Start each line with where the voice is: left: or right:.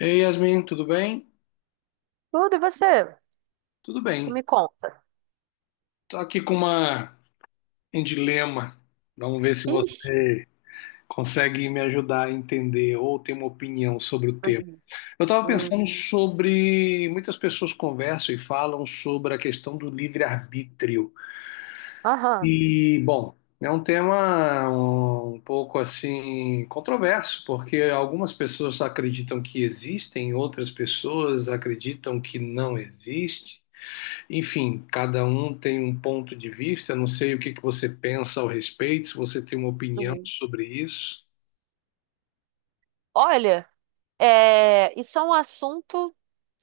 left: Ei, Yasmin, tudo bem?
right: Tudo, e você?
left: Tudo bem.
right: Me conta.
left: Tô aqui com uma, um dilema. Vamos ver se
right: Ixi.
left: você consegue me ajudar a entender ou ter uma opinião sobre o tema.
right: Uhum.
left: Eu estava
right: Uhum.
left: pensando sobre. Muitas pessoas conversam e falam sobre a questão do livre-arbítrio.
right: Aham.
left: E, bom, é um tema um pouco assim controverso, porque algumas pessoas acreditam que existem, outras pessoas acreditam que não existe. Enfim, cada um tem um ponto de vista. Não sei o que que você pensa ao respeito, se você tem uma opinião
right: Uhum.
left: sobre isso.
right: Olha, isso é um assunto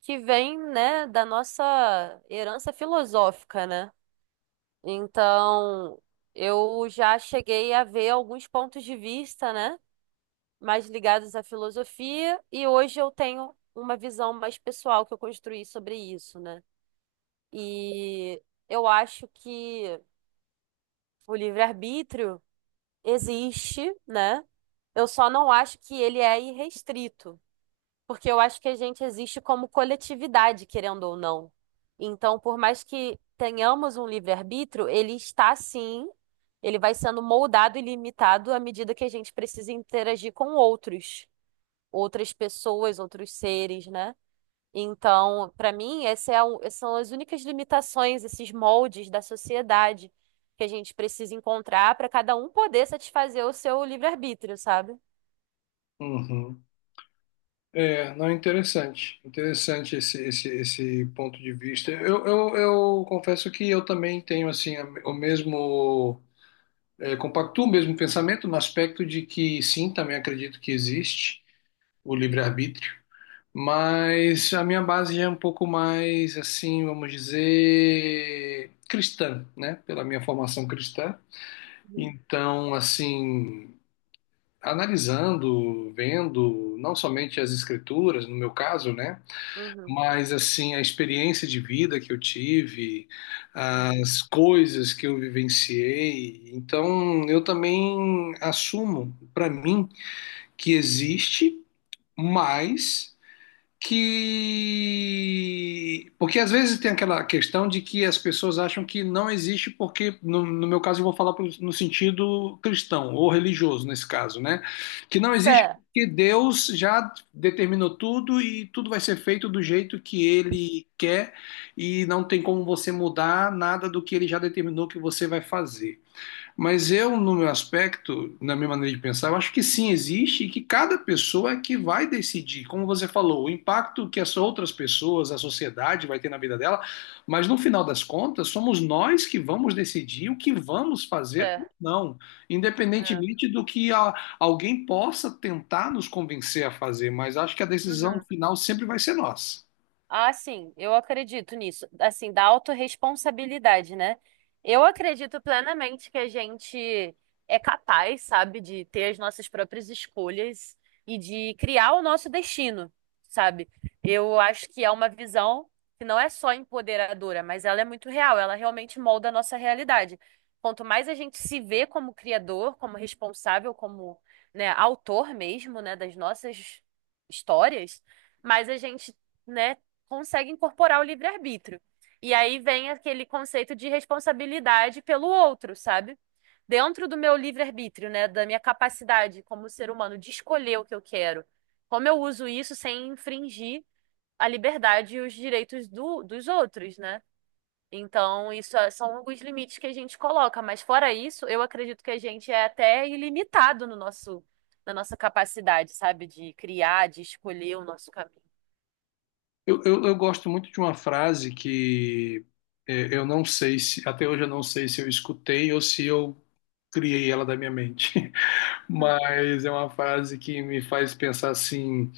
right: que vem, né, da nossa herança filosófica, né? Então, eu já cheguei a ver alguns pontos de vista, né, mais ligados à filosofia, e hoje eu tenho uma visão mais pessoal que eu construí sobre isso, né? E eu acho que o livre-arbítrio existe, né? Eu só não acho que ele é irrestrito, porque eu acho que a gente existe como coletividade, querendo ou não. Então, por mais que tenhamos um livre-arbítrio, ele está sim, ele vai sendo moldado e limitado à medida que a gente precisa interagir com outros, outras pessoas, outros seres, né? Então, para mim, essas são as únicas limitações, esses moldes da sociedade que a gente precisa encontrar para cada um poder satisfazer o seu livre-arbítrio, sabe?
left: Uhum. É, não, interessante. Interessante esse ponto de vista. Eu confesso que eu também tenho assim o mesmo, é, compactuo o mesmo pensamento no aspecto de que sim, também acredito que existe o livre-arbítrio. Mas a minha base é um pouco mais, assim, vamos dizer, cristã, né? Pela minha formação cristã.
right: Uhum,
left: Então, assim, analisando, vendo, não somente as escrituras, no meu caso, né?
right: uhum,
left: Mas, assim, a experiência de vida que eu tive,
right: uhum.
left: as coisas que eu vivenciei. Então, eu também assumo para mim que existe, mas que. Porque às vezes tem aquela questão de que as pessoas acham que não existe, porque, no meu caso, eu vou falar no sentido cristão ou religioso, nesse caso, né? Que não existe
right: Certo.
left: porque Deus já determinou tudo e tudo vai ser feito do jeito que ele quer e não tem como você mudar nada do que ele já determinou que você vai fazer. Mas eu, no meu aspecto, na minha maneira de pensar, eu acho que sim existe e que cada pessoa é que vai decidir, como você falou, o impacto que as outras pessoas, a sociedade vai ter na vida dela, mas no final das contas, somos nós que vamos decidir o que vamos fazer ou
right: É.
left: não, independentemente do que alguém possa tentar nos convencer a fazer, mas acho que a decisão
right: Uhum.
left: final sempre vai ser nossa.
right: Ah, sim, eu acredito nisso. Assim, da autorresponsabilidade, né? Eu acredito plenamente que a gente é capaz, sabe, de ter as nossas próprias escolhas e de criar o nosso destino, sabe? Eu acho que é uma visão que não é só empoderadora, mas ela é muito real, ela realmente molda a nossa realidade. Quanto mais a gente se vê como criador, como responsável, como, né, autor mesmo, né, das nossas histórias, mais a gente, né, consegue incorporar o livre-arbítrio. E aí vem aquele conceito de responsabilidade pelo outro, sabe? Dentro do meu livre-arbítrio, né? Da minha capacidade como ser humano de escolher o que eu quero. Como eu uso isso sem infringir a liberdade e os direitos dos outros, né? Então, são alguns limites que a gente coloca, mas fora isso, eu acredito que a gente é até ilimitado no nosso, na nossa capacidade, sabe, de criar, de escolher o nosso caminho.
left: Eu gosto muito de uma frase que é, eu não sei se, até hoje eu não sei se eu escutei ou se eu criei ela da minha mente, mas é uma frase que me faz pensar assim.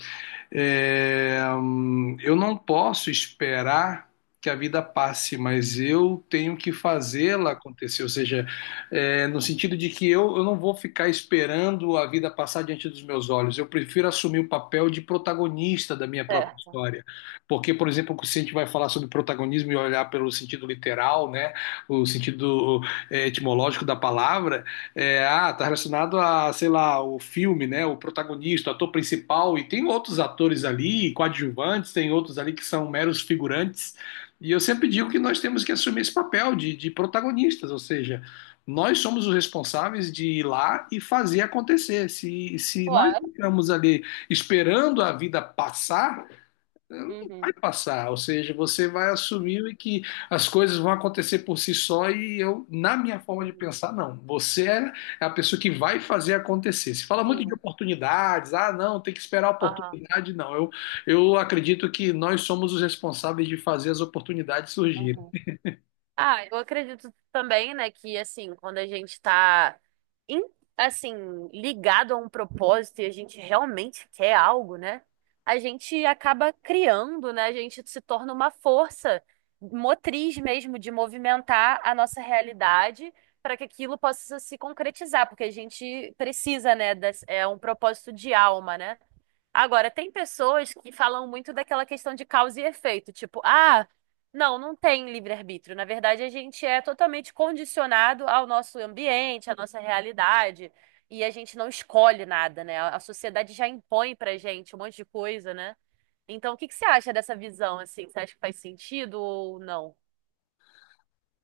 left: É, eu não posso esperar que a vida passe, mas eu tenho que fazê-la acontecer. Ou seja, é, no sentido de que eu não vou ficar esperando a vida passar diante dos meus olhos. Eu prefiro assumir o papel de protagonista da minha própria
right: Certo.
left: história. Porque, por exemplo, se a gente vai falar sobre protagonismo e olhar pelo sentido literal, né, o sentido é, etimológico da palavra, é, ah, tá relacionado a, sei lá, o filme, né? O protagonista, o ator principal, e tem outros atores ali, coadjuvantes, tem outros ali que são meros figurantes. E eu sempre digo que nós temos que assumir esse papel de protagonistas, ou seja, nós somos os responsáveis de ir lá e fazer acontecer. Se nós
right: Uau.
left: ficamos ali esperando a vida passar, não vai
right: Uhum.
left: passar, ou seja, você vai
right: Sim.
left: assumir que as coisas vão acontecer por si só e eu, na minha forma de
right: Uhum.
left: pensar, não. Você é é a pessoa que vai fazer acontecer. Se fala muito de
right: Sim.
left: oportunidades, ah, não, tem que esperar a
right: Aham.
left: oportunidade, não. Eu acredito que nós somos os responsáveis de fazer as oportunidades surgirem.
right: Uhum. Ah, eu acredito também, né, que assim, quando a gente tá em- assim, ligado a um propósito e a gente realmente quer algo, né? A gente acaba criando, né? A gente se torna uma força motriz mesmo de movimentar a nossa realidade para que aquilo possa se concretizar, porque a gente precisa, né, é um propósito de alma, né? Agora, tem pessoas que falam muito daquela questão de causa e efeito, tipo, ah, não tem livre-arbítrio. Na verdade, a gente é totalmente condicionado ao nosso ambiente, à nossa realidade, e a gente não escolhe nada, né? A sociedade já impõe pra gente um monte de coisa, né? Então, o que que você acha dessa visão, assim? Você acha que faz sentido ou não?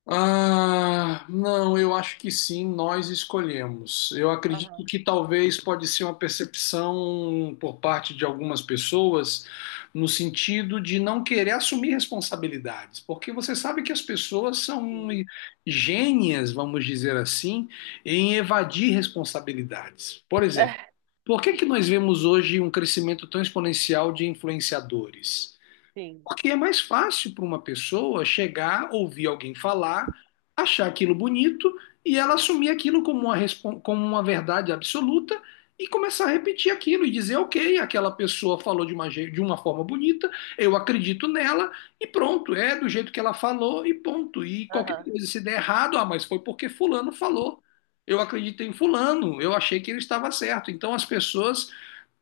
left: Ah, não, eu acho que sim, nós escolhemos. Eu acredito
right: Aham,
left: que talvez pode ser uma percepção por parte de algumas pessoas no sentido de não querer assumir responsabilidades, porque você sabe que as pessoas são
right: sim.
left: gênias, vamos dizer assim, em evadir responsabilidades. Por exemplo, por que que nós vemos hoje um crescimento tão exponencial de influenciadores?
right: Sim.
left: Porque é mais fácil para uma pessoa chegar, ouvir alguém falar, achar aquilo bonito e ela assumir aquilo como uma, como uma verdade absoluta e começar a repetir aquilo e dizer, ok, aquela pessoa falou de uma, de uma forma bonita, eu acredito nela e pronto, é do jeito que ela falou e ponto. E qualquer
right: Aham,
left: coisa, se der errado, ah, mas foi porque fulano falou. Eu acreditei em fulano, eu achei que ele estava certo. Então as pessoas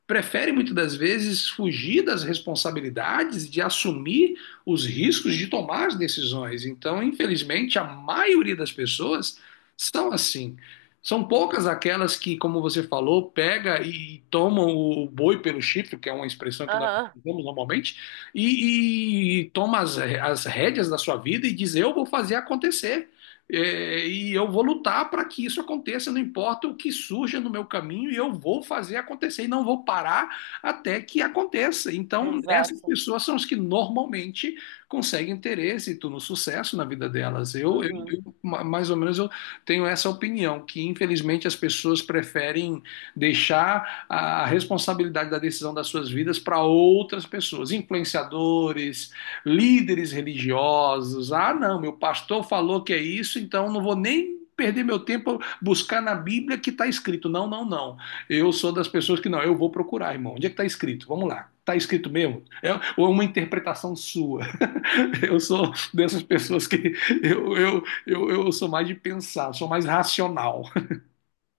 left: prefere muitas das vezes fugir das responsabilidades, de assumir os riscos de tomar as decisões. Então, infelizmente, a maioria das pessoas são assim. São
right: sim.
left: poucas aquelas que, como você falou, pega e tomam o boi pelo chifre, que é uma expressão que nós
right: Aham,
left: usamos normalmente, e toma as rédeas da sua vida e diz: Eu vou fazer acontecer. É, e eu vou lutar para que isso aconteça, não importa o que surja no meu caminho, e eu vou fazer acontecer e não vou parar até que aconteça. Então, essas
right: exato.
left: pessoas são as que normalmente conseguem ter êxito no sucesso na vida delas. Eu, eu,
right: Uhum.
left: eu ma- mais ou menos, eu tenho essa opinião, que infelizmente as pessoas preferem deixar a responsabilidade da decisão das suas vidas para outras pessoas, influenciadores líderes religiosos. Ah, não, meu pastor falou que é isso, então não vou nem perder meu tempo buscar na Bíblia que está escrito. Não, não, não. Eu sou das pessoas que não, eu vou procurar, irmão. Onde é que está escrito? Vamos lá. Está escrito mesmo? É, ou é uma interpretação sua? Eu sou dessas pessoas que eu sou mais de pensar, sou mais racional.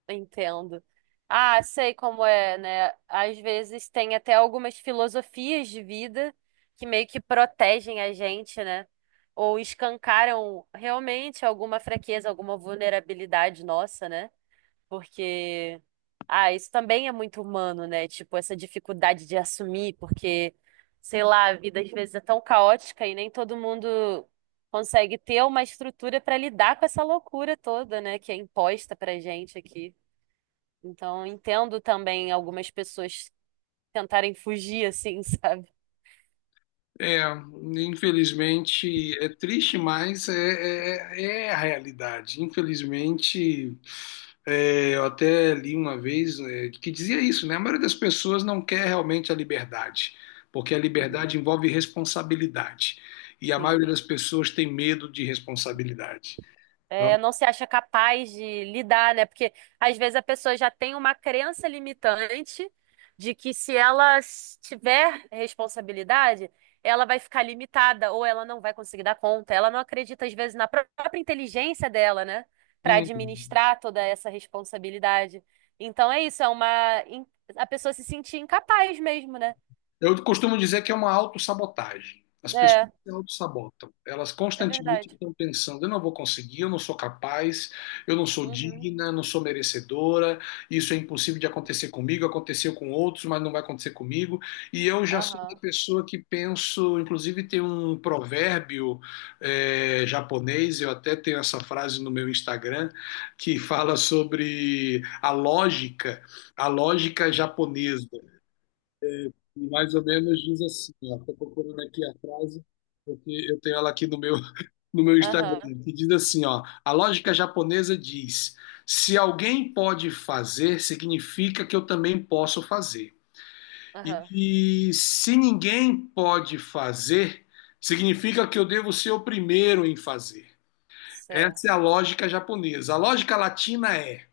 right: Entendo. Ah, sei como é, né? Às vezes tem até algumas filosofias de vida que meio que protegem a gente, né? Ou escancaram realmente alguma fraqueza, alguma vulnerabilidade nossa, né? Porque, ah, isso também é muito humano, né? Tipo, essa dificuldade de assumir, porque, sei lá, a vida às vezes é tão caótica e nem todo mundo consegue ter uma estrutura para lidar com essa loucura toda, né? Que é imposta pra gente aqui. Então, entendo também algumas pessoas tentarem fugir assim, sabe?
left: É, infelizmente é triste, mas é, é a realidade. Infelizmente É, eu até li uma vez, é, que dizia isso, né? A maioria das pessoas não quer realmente a liberdade, porque a
right: Uhum.
left: liberdade envolve responsabilidade. E a maioria
right: Sim.
left: das pessoas tem medo de responsabilidade. Então,
right: É, não se acha capaz de lidar, né? Porque às vezes a pessoa já tem uma crença limitante de que se ela s- tiver responsabilidade, ela vai ficar limitada ou ela não vai conseguir dar conta. Ela não acredita às vezes própria inteligência dela, né? Para
left: hum,
right: administrar toda essa responsabilidade. Então é isso, a pessoa se sentir incapaz mesmo, né?
left: eu costumo dizer que é uma autossabotagem. As pessoas
right: É,
left: se autossabotam. Elas
right: é
left: constantemente
right: verdade.
left: estão pensando: eu não vou conseguir, eu não sou capaz, eu não sou
right: Uhum.
left: digna, eu não sou merecedora, isso é impossível de acontecer comigo, aconteceu com outros, mas não vai acontecer comigo. E eu já sou uma
right: Aham.
left: pessoa que penso, inclusive tem um provérbio japonês, eu até tenho essa frase no meu Instagram, que fala sobre a lógica japonesa. E mais ou menos diz assim, ó, tô procurando aqui a frase, porque eu tenho ela aqui no meu, no meu Instagram,
right: Aham.
left: que diz assim, ó, a lógica japonesa diz, se alguém pode fazer, significa que eu também posso fazer.
right: Aham.
left: E, e se ninguém pode fazer, significa que eu devo ser o primeiro em fazer. Essa é
right: Certo.
left: a lógica japonesa. A lógica latina é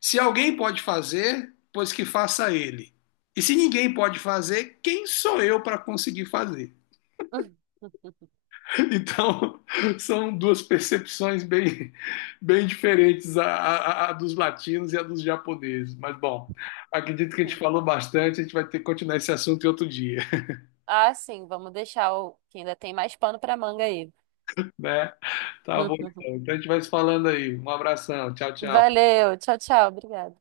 left: se alguém pode fazer, pois que faça ele. E se ninguém pode fazer, quem sou eu para conseguir fazer? Então, são duas percepções bem, bem diferentes, a dos latinos e a dos japoneses. Mas, bom, acredito que a gente falou bastante, a gente vai ter que continuar esse assunto em outro dia,
right: Ah, sim, vamos deixar o que ainda tem mais pano para manga aí.
left: né? Tá bom, então. Então, a gente vai se falando aí. Um abração, tchau, tchau.
right: Valeu, tchau, tchau, obrigada.